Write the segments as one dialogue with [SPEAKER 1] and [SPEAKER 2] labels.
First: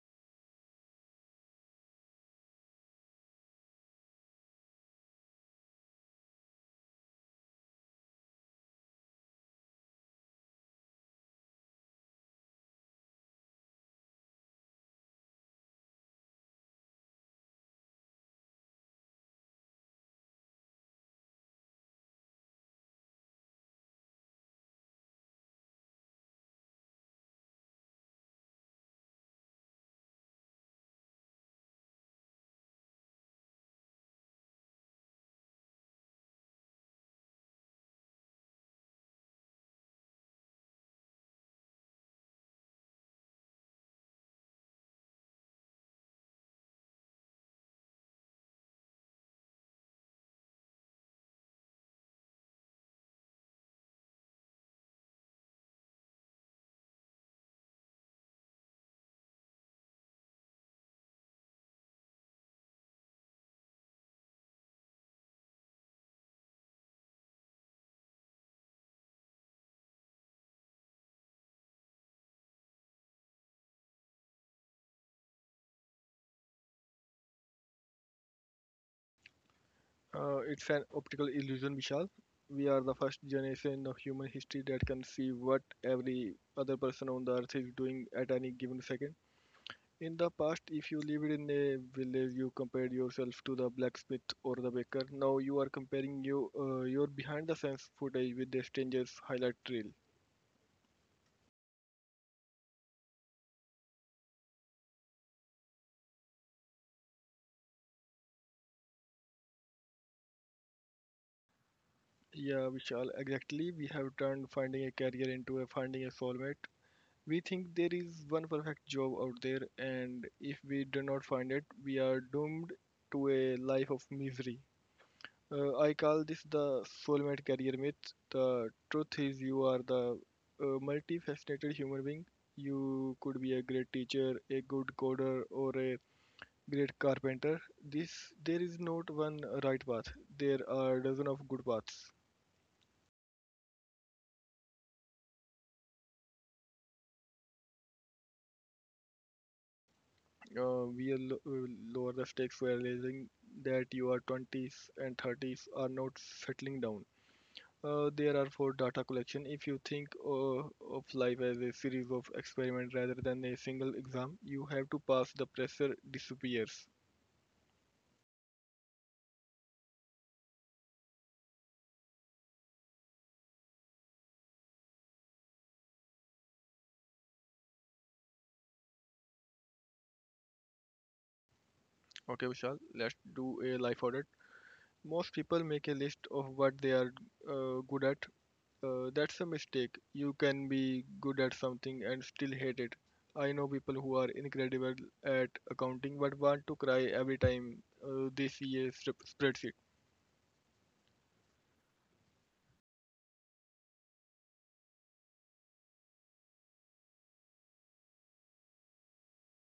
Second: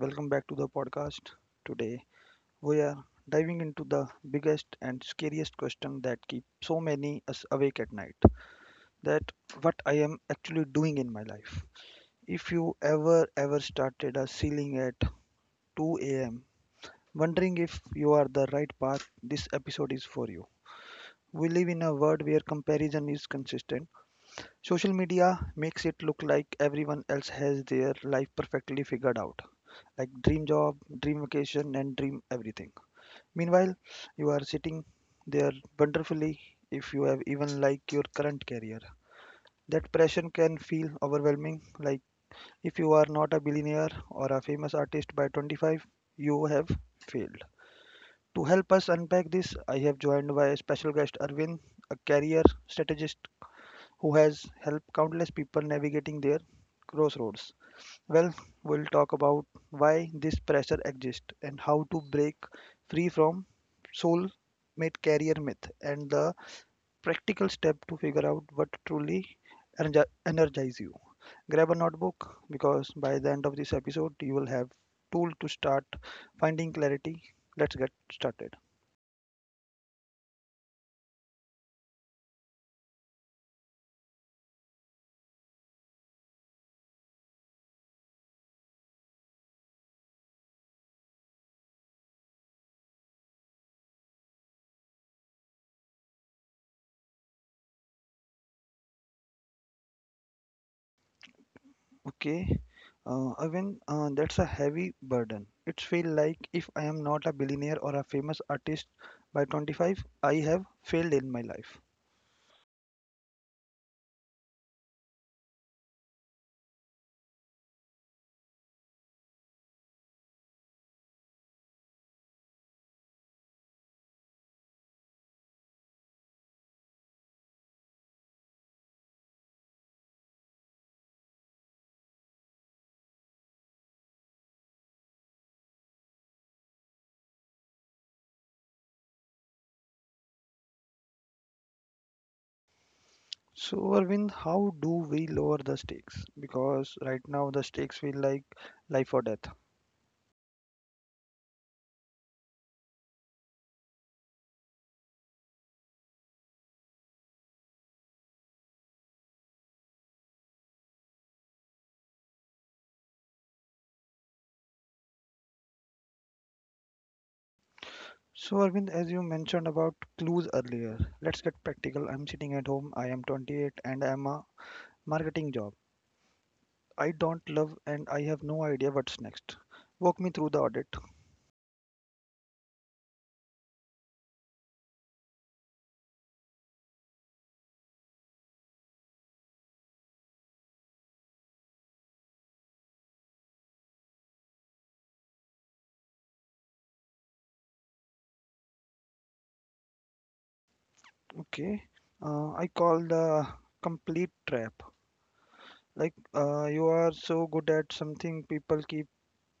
[SPEAKER 1] welcome back to the podcast. Today we are diving into the biggest and scariest question that keeps so many us awake at night. That what I am actually doing in my life. If you ever started a ceiling at 2 a.m. wondering if you are the right path, this episode is for you. We live in a world where comparison is consistent. Social media makes it look like everyone else has their life perfectly figured out. Like dream job, dream vacation, and dream everything. Meanwhile, you are sitting there wonderfully if you have even like your current career. That pressure can feel overwhelming. Like if you are not a billionaire or a famous artist by 25, you have failed. To help us unpack this, I have joined by special guest Arvind, a career strategist who has helped countless people navigating their crossroads. Well, we'll talk about why this pressure exists and how to break free from soul mate carrier myth and the practical step to figure out what truly energize you. Grab a notebook because by the end of this episode you will have tool to start finding clarity. Let's get started.
[SPEAKER 2] It's an optical illusion, Vishal. We are the first generation of human history that can see what every other person on the earth is doing at any given second. In the past, if you lived in a village, you compared yourself to the blacksmith or the baker. Now you are comparing your behind the scenes footage with the stranger's highlight reel.
[SPEAKER 1] Okay. That's a heavy burden. It feels like if I am not a billionaire or a famous artist by 25, I have failed in my life.
[SPEAKER 2] Yeah, Vishal, exactly. We have turned finding a career into a finding a soulmate. We think there is one perfect job out there, and if we do not find it, we are doomed to a life of misery. I call this the soulmate career myth. The truth is, you are the multifaceted human being. You could be a great teacher, a good coder, or a great carpenter. This There is not one right path. There are dozen of good paths.
[SPEAKER 1] So, Arvind, how do we lower the stakes? Because right now the stakes feel like life or death.
[SPEAKER 2] uh, we lo- uh, Lower the stakes for realizing that your 20s and 30s are not settling down. There are for data collection. If you think of life as a series of experiments rather than a single exam, you have to pass. The pressure disappears.
[SPEAKER 1] So, Arvind, as you mentioned about clues earlier, let's get practical. I'm sitting at home, I am 28, and I'm a marketing job. I don't love and I have no idea what's next. Walk me through the audit.
[SPEAKER 2] Okay, Vishal, let's do a life audit. Most people make a list of what they are good at. That's a mistake. You can be good at something and still hate it. I know people who are incredible at accounting but want to cry every time they see a spreadsheet.
[SPEAKER 1] Okay. I call the complete trap. Like, you are so good at something, people keep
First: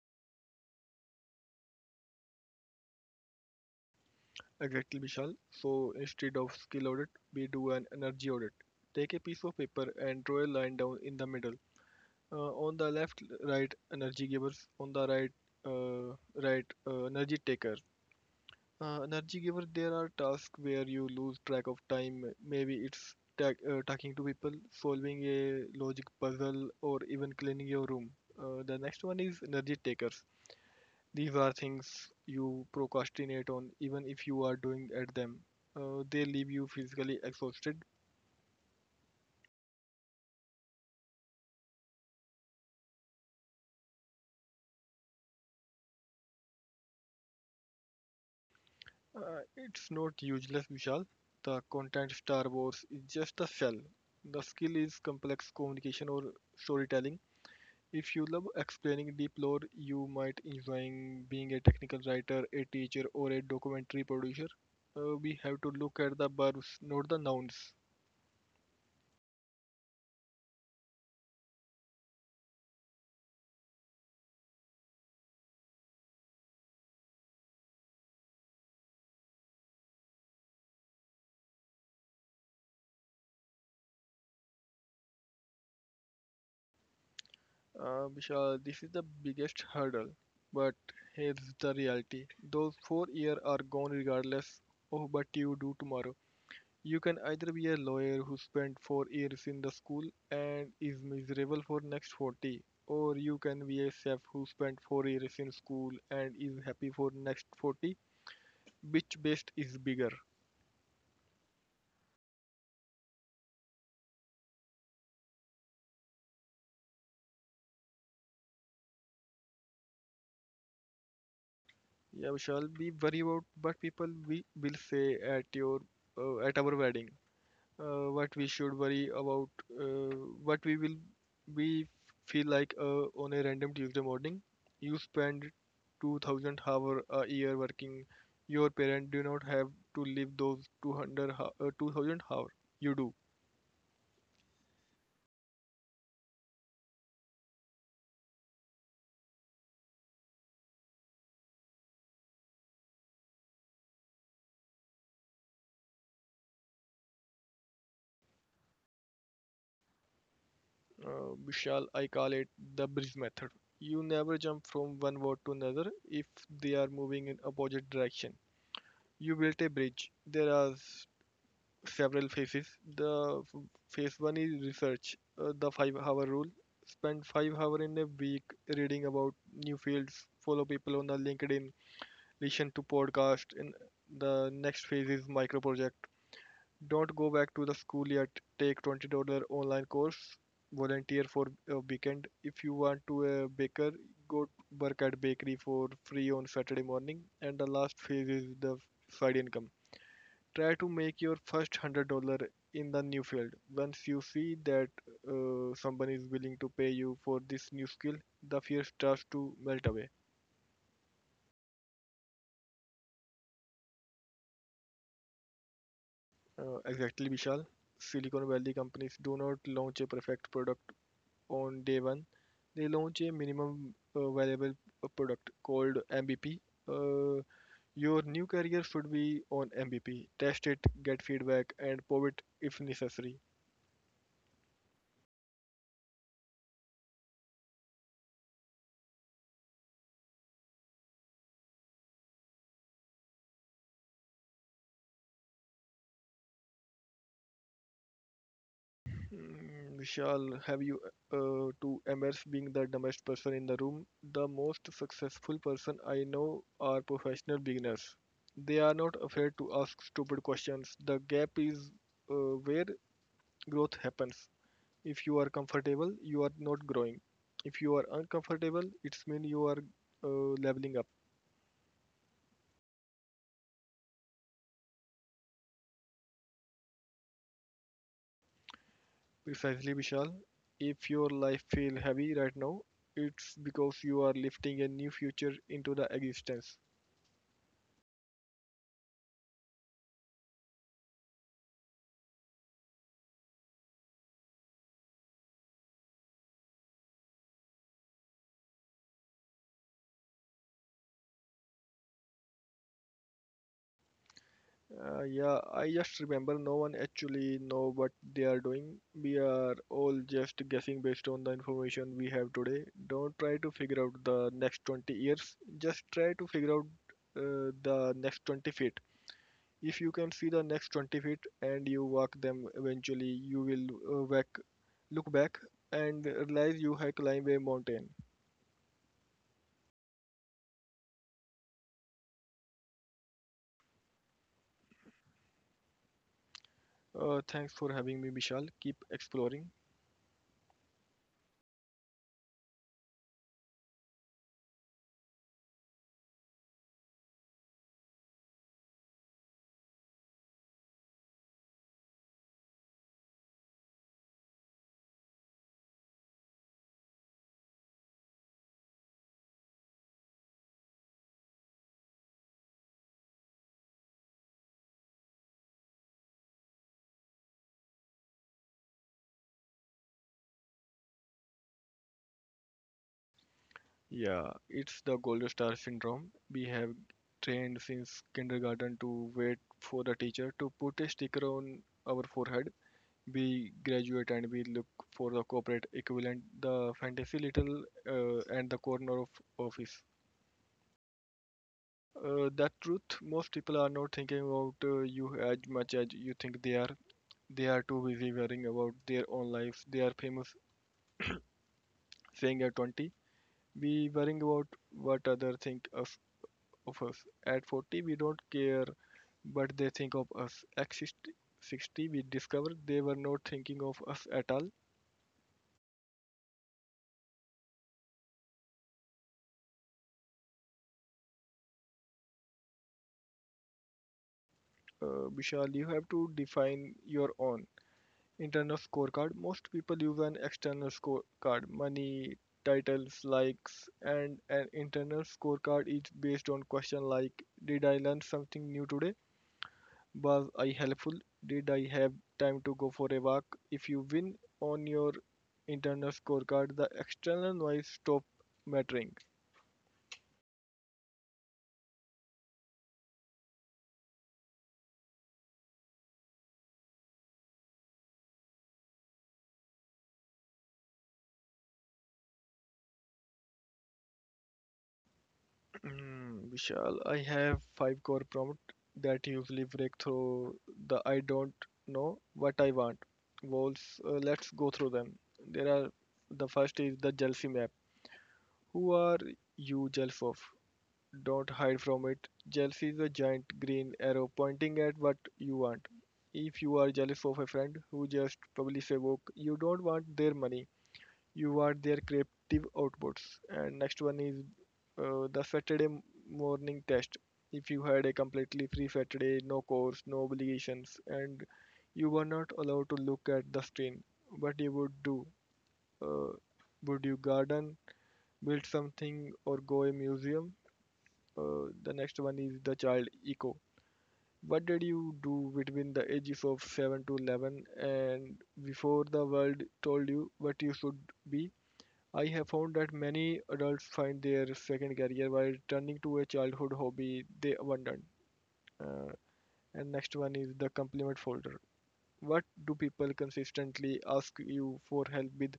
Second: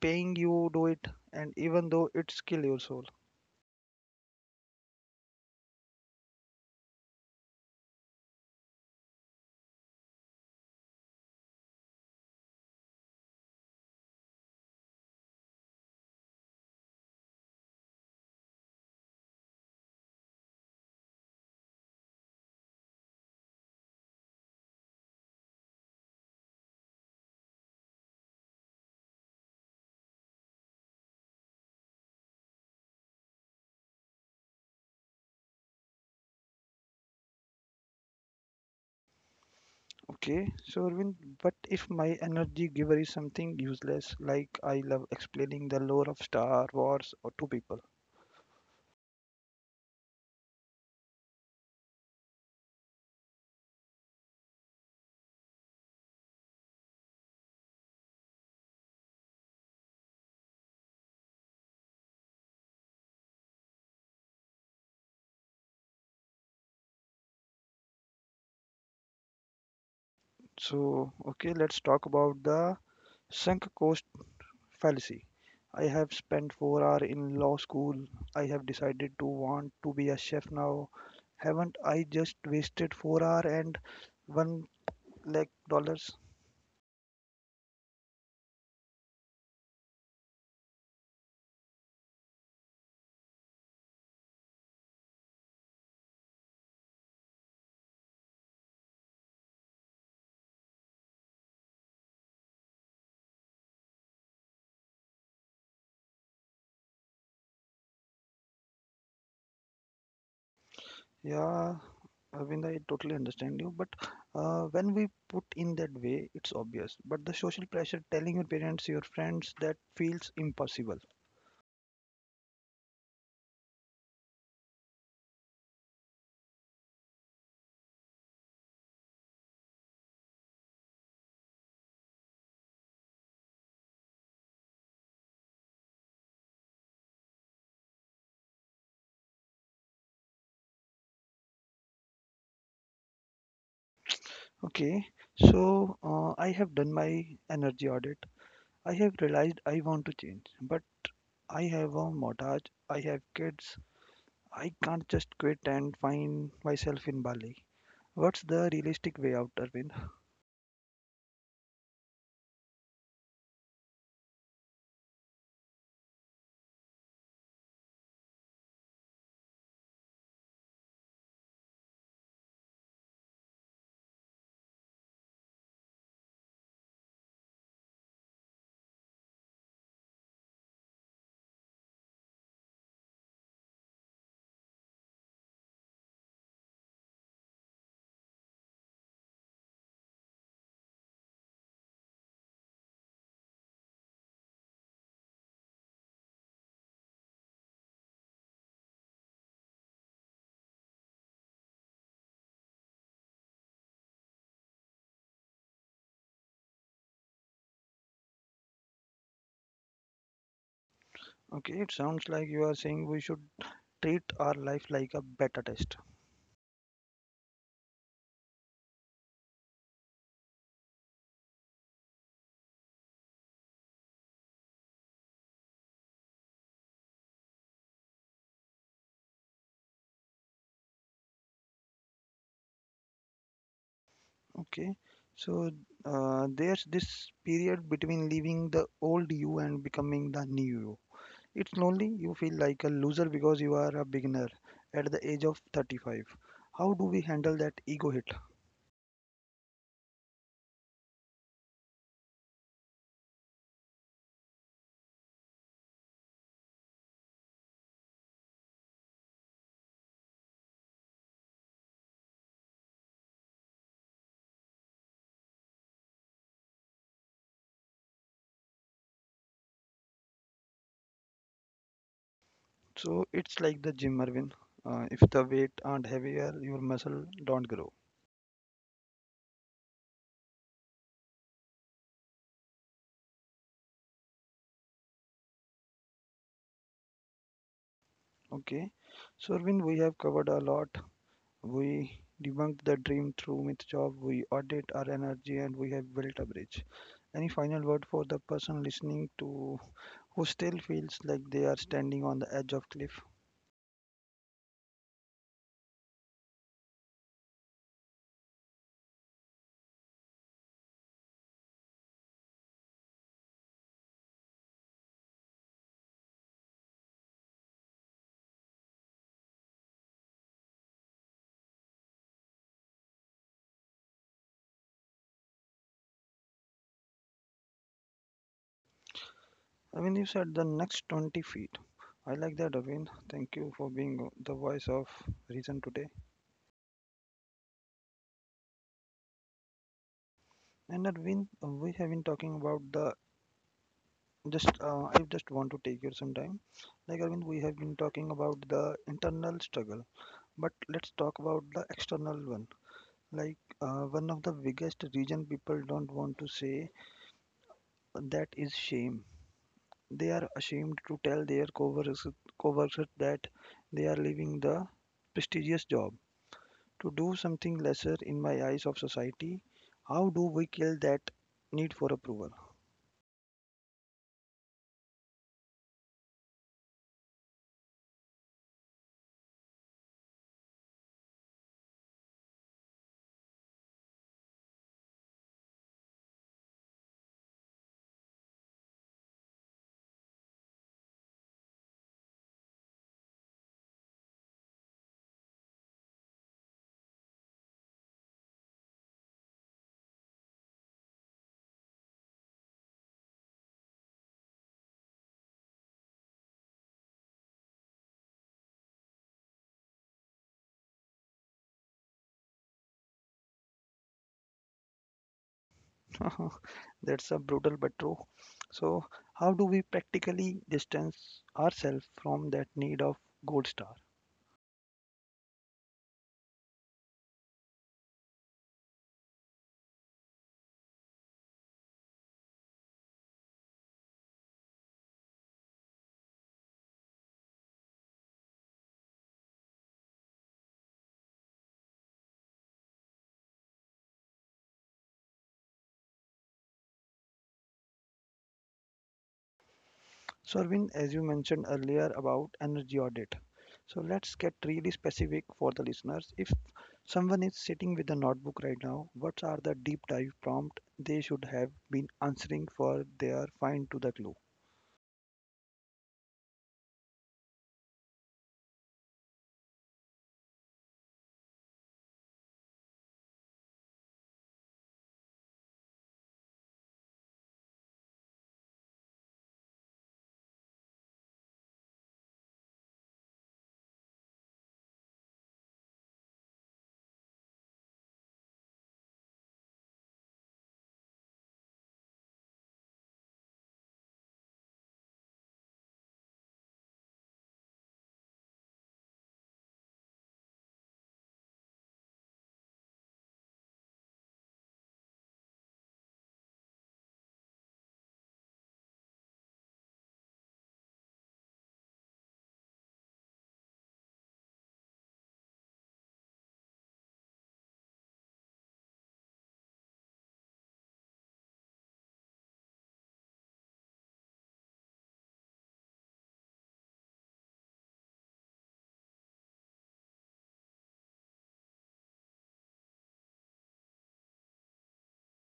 [SPEAKER 1] paying you do it, and even though it's kill your soul.
[SPEAKER 2] Exactly, Vishal. So instead of skill audit, we do an energy audit. Take a piece of paper and draw a line down in the middle. On the left, right energy givers. On the right, uh, right energy taker. Energy giver, there are tasks where you lose track of time. Maybe it's talking to people, solving a logic puzzle, or even cleaning your room. The next one is energy takers. These are things you procrastinate on, even if you are doing at them. They leave you physically exhausted.
[SPEAKER 1] Okay, so Arvind, but if my energy giver is something useless, like I love explaining the lore of Star Wars or to people.
[SPEAKER 2] It's not useless, Vishal. The content Star Wars is just a shell. The skill is complex communication or storytelling. If you love explaining deep lore, you might enjoying being a technical writer, a teacher, or a documentary producer. We have to look at the verbs, not the nouns.
[SPEAKER 1] So, okay, let's talk about the sunk cost fallacy. I have spent 4 hours in law school. I have decided to want to be a chef now. Haven't I just wasted 4 hours and 1 lakh dollars?
[SPEAKER 2] Vishal, this is the biggest hurdle. But here's the reality: those 4 years are gone regardless of what you do tomorrow. You can either be a lawyer who spent 4 years in the school and is miserable for next 40, or you can be a chef who spent 4 years in school and is happy for next 40, which best is bigger?
[SPEAKER 1] Yeah, Arvind, I totally understand you. But when we put in that way, it's obvious. But the social pressure telling your parents, your friends, that feels impossible.
[SPEAKER 2] Yeah, we shall be worry about what people we will say at our wedding. What we should worry about. Uh, what we feel like on a random Tuesday morning. You spend 2,000 hour a year working. Your parents do not have to live those 2000 hour. You do.
[SPEAKER 1] Okay, so I have done my energy audit. I have realized I want to change, but I have a mortgage, I have kids. I can't just quit and find myself in Bali. What's the realistic way out, Arvind?
[SPEAKER 2] Vishal, I call it the bridge method. You never jump from one word to another if they are moving in opposite direction. You built a bridge. There are several phases. The f- phase one is research, the 5 hour rule. Spend 5 hours in a week reading about new fields, follow people on the LinkedIn, listen to podcasts. And the next phase is micro project. Don't go back to the school yet. Take $20 online course. Volunteer for a weekend. If you want to a baker, go work at bakery for free on Saturday morning. And the last phase is the side income. Try to make your first $100 in the new field. Once you see that someone is willing to pay you for this new skill, the fear starts to melt away.
[SPEAKER 1] Okay, it sounds like you are saying we should treat our life like a beta test.
[SPEAKER 2] Exactly, Vishal. Silicon Valley companies do not launch a perfect product on day one. They launch a minimum viable product called MVP. Uh, your new career should be on MVP. Test it, get feedback, and pivot if necessary.
[SPEAKER 1] Okay, so there's this period between leaving the old you and becoming the new you. It's lonely, you feel like a loser because you are a beginner at the age of 35. How do we handle that ego hit?
[SPEAKER 2] Mm, Vishal, have you to embrace being the dumbest person in the room? The most successful person I know are professional beginners. They are not afraid to ask stupid questions. The gap is where growth happens. If you are comfortable, you are not growing. If you are uncomfortable, it's mean you are leveling up.
[SPEAKER 1] So it's like the gym, Arvin. If the weight aren't heavier, your muscle don't grow.
[SPEAKER 2] Precisely, Vishal. If your life feel heavy right now, it's because you are lifting a new future into the existence.
[SPEAKER 1] Okay, so Arvin, we have covered a lot. We debunked the dream through myth job, we audit our energy, and we have built a bridge. Any final word for the person listening to who still feels like they are standing on the edge of cliff.
[SPEAKER 2] Yeah, I just remember no one actually know what they are doing. We are all just guessing based on the information we have today. Don't try to figure out the next 20 years. Just try to figure out the next 20 feet. If you can see the next 20 feet and you walk them eventually, you will look back and realize you have climbed a mountain.
[SPEAKER 1] I mean, you said the next 20 feet. I like that, Arvind. Thank you for being the voice of reason today.
[SPEAKER 2] Thanks for having me, Vishal. Keep exploring.
[SPEAKER 1] And Arvind, we have been talking about the just. I just want to take you some time. Like Arvind, we have been talking about the internal struggle, but let's talk about the external one. Like one of the biggest reason people don't want to say that is shame. They are ashamed to tell their coworkers that they are leaving the prestigious job to do something lesser in my eyes of society. How do we kill that need for approval?
[SPEAKER 2] Yeah, it's the gold star syndrome. We have trained since kindergarten to wait for the teacher to put a sticker on our forehead. We graduate and we look for the corporate equivalent, the fantasy little, and the corner of office. That truth, most people are not thinking about you as much as you think they are. They are too busy worrying about their own lives. They are famous saying at 20, we worrying about what other think of us. At 40, we don't care, but they think of us. At 60, we discover they were not thinking of us at all.
[SPEAKER 1] That's a brutal but true. So, how do we practically distance ourselves from that need of gold star?
[SPEAKER 2] Vishal, you have to define your own internal scorecard. Most people use an external scorecard, money, titles, likes, and an internal scorecard is based on questions like: Did I learn something new today? Was I helpful? Did I have time to go for a walk? If you win on your internal scorecard, the external noise stop mattering.
[SPEAKER 1] So Arvind, as you mentioned earlier about energy audit, so let's get really specific for the listeners. If someone is sitting with a notebook right now, what are the deep dive prompt they should have been answering for their find to the clue?
[SPEAKER 2] Vishal, I have five core prompts that usually break through the I don't know what I want walls. Let's go through them. There are the first is the jealousy map. Who are you jealous of? Don't hide from it. Jealousy is a giant green arrow pointing at what you want. If you are jealous of a friend who just published a book, you don't want their money. You want their creative outputs. And next one is the Saturday morning test. If you had a completely free Saturday, no course, no obligations, and you were not allowed to look at the screen, what you would do? Uh, would you garden, build something, or go a museum? The next one is the child echo. What did you do between the ages of 7 to 11 and before the world told you what you should be? I have found that many adults find their second career while turning to a childhood hobby they abandoned. Uh, and next one is the compliment folder. What do people consistently ask you for help with?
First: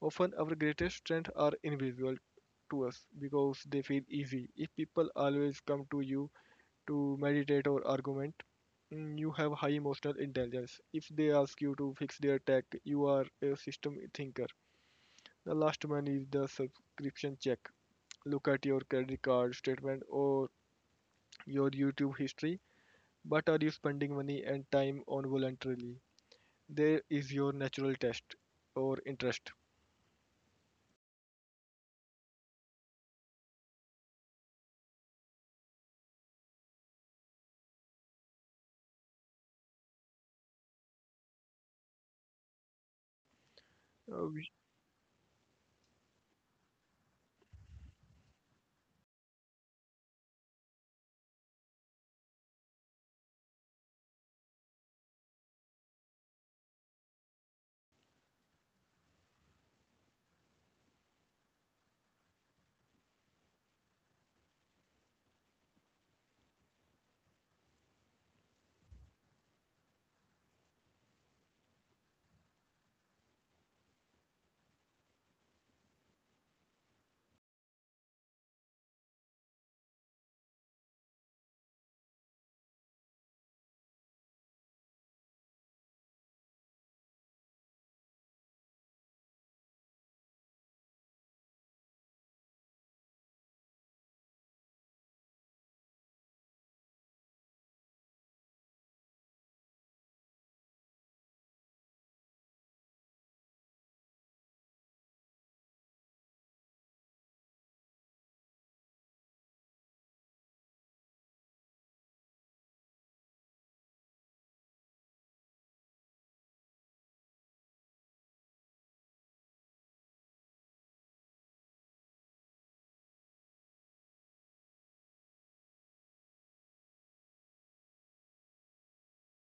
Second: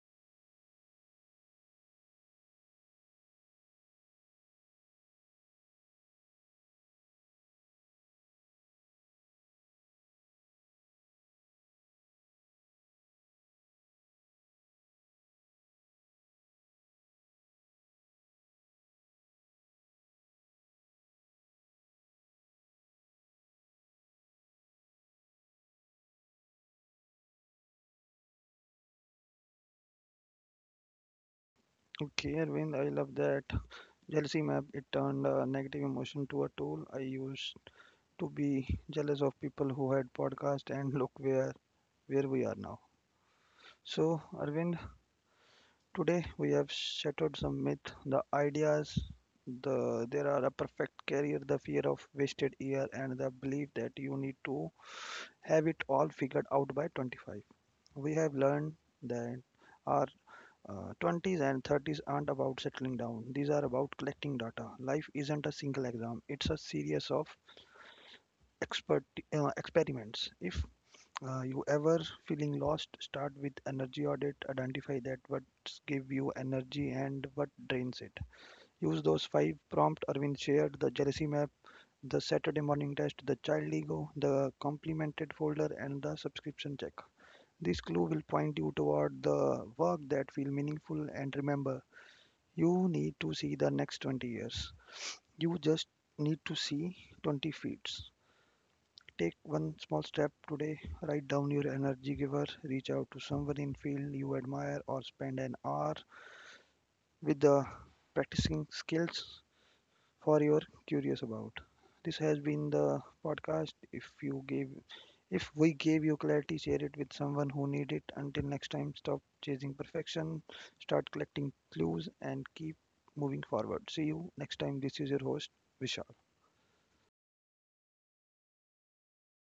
[SPEAKER 2] Often our greatest strengths are invisible to us because they feel easy. If people always come to you to meditate or argument. Mm, you have high emotional intelligence. If they ask you to fix their tech, you are a system thinker. The last one is the subscription check. Look at your credit card statement or your YouTube history. But are you spending money and time on voluntarily? There is your natural test or interest.
[SPEAKER 1] Okay, Arvind, I love that. Jealousy map, it turned a negative emotion to a tool I used to be jealous of people who had podcast and look where we are now. So,
[SPEAKER 2] Uh,
[SPEAKER 1] Arvind, today we have shattered some myths, the ideas the there are a perfect career, the fear of wasted year and the belief that you need to have it all figured out by 25. We have learned that our 20s and 30s aren't about settling down. These are about collecting data. Life isn't a single exam. It's a series of expert experiments. If you ever feeling lost? Start with energy audit. Identify that what give you energy and what drains it. Use those five prompt Arvind shared: the jealousy map, the Saturday morning test, the child ego, the complemented folder, and the subscription check. This clue will point you toward the work that feel meaningful. And remember, you need to see the next 20 years. You just need to see 20 feet. Take one small step today. Write down your energy giver, reach out to someone in field you admire or spend an hour with the practicing skills for you're curious about. This has been the podcast. If we gave you clarity, share it with someone who need it. Until next time, stop chasing perfection, start collecting clues and keep moving forward. See you next time. This is your host Vishal.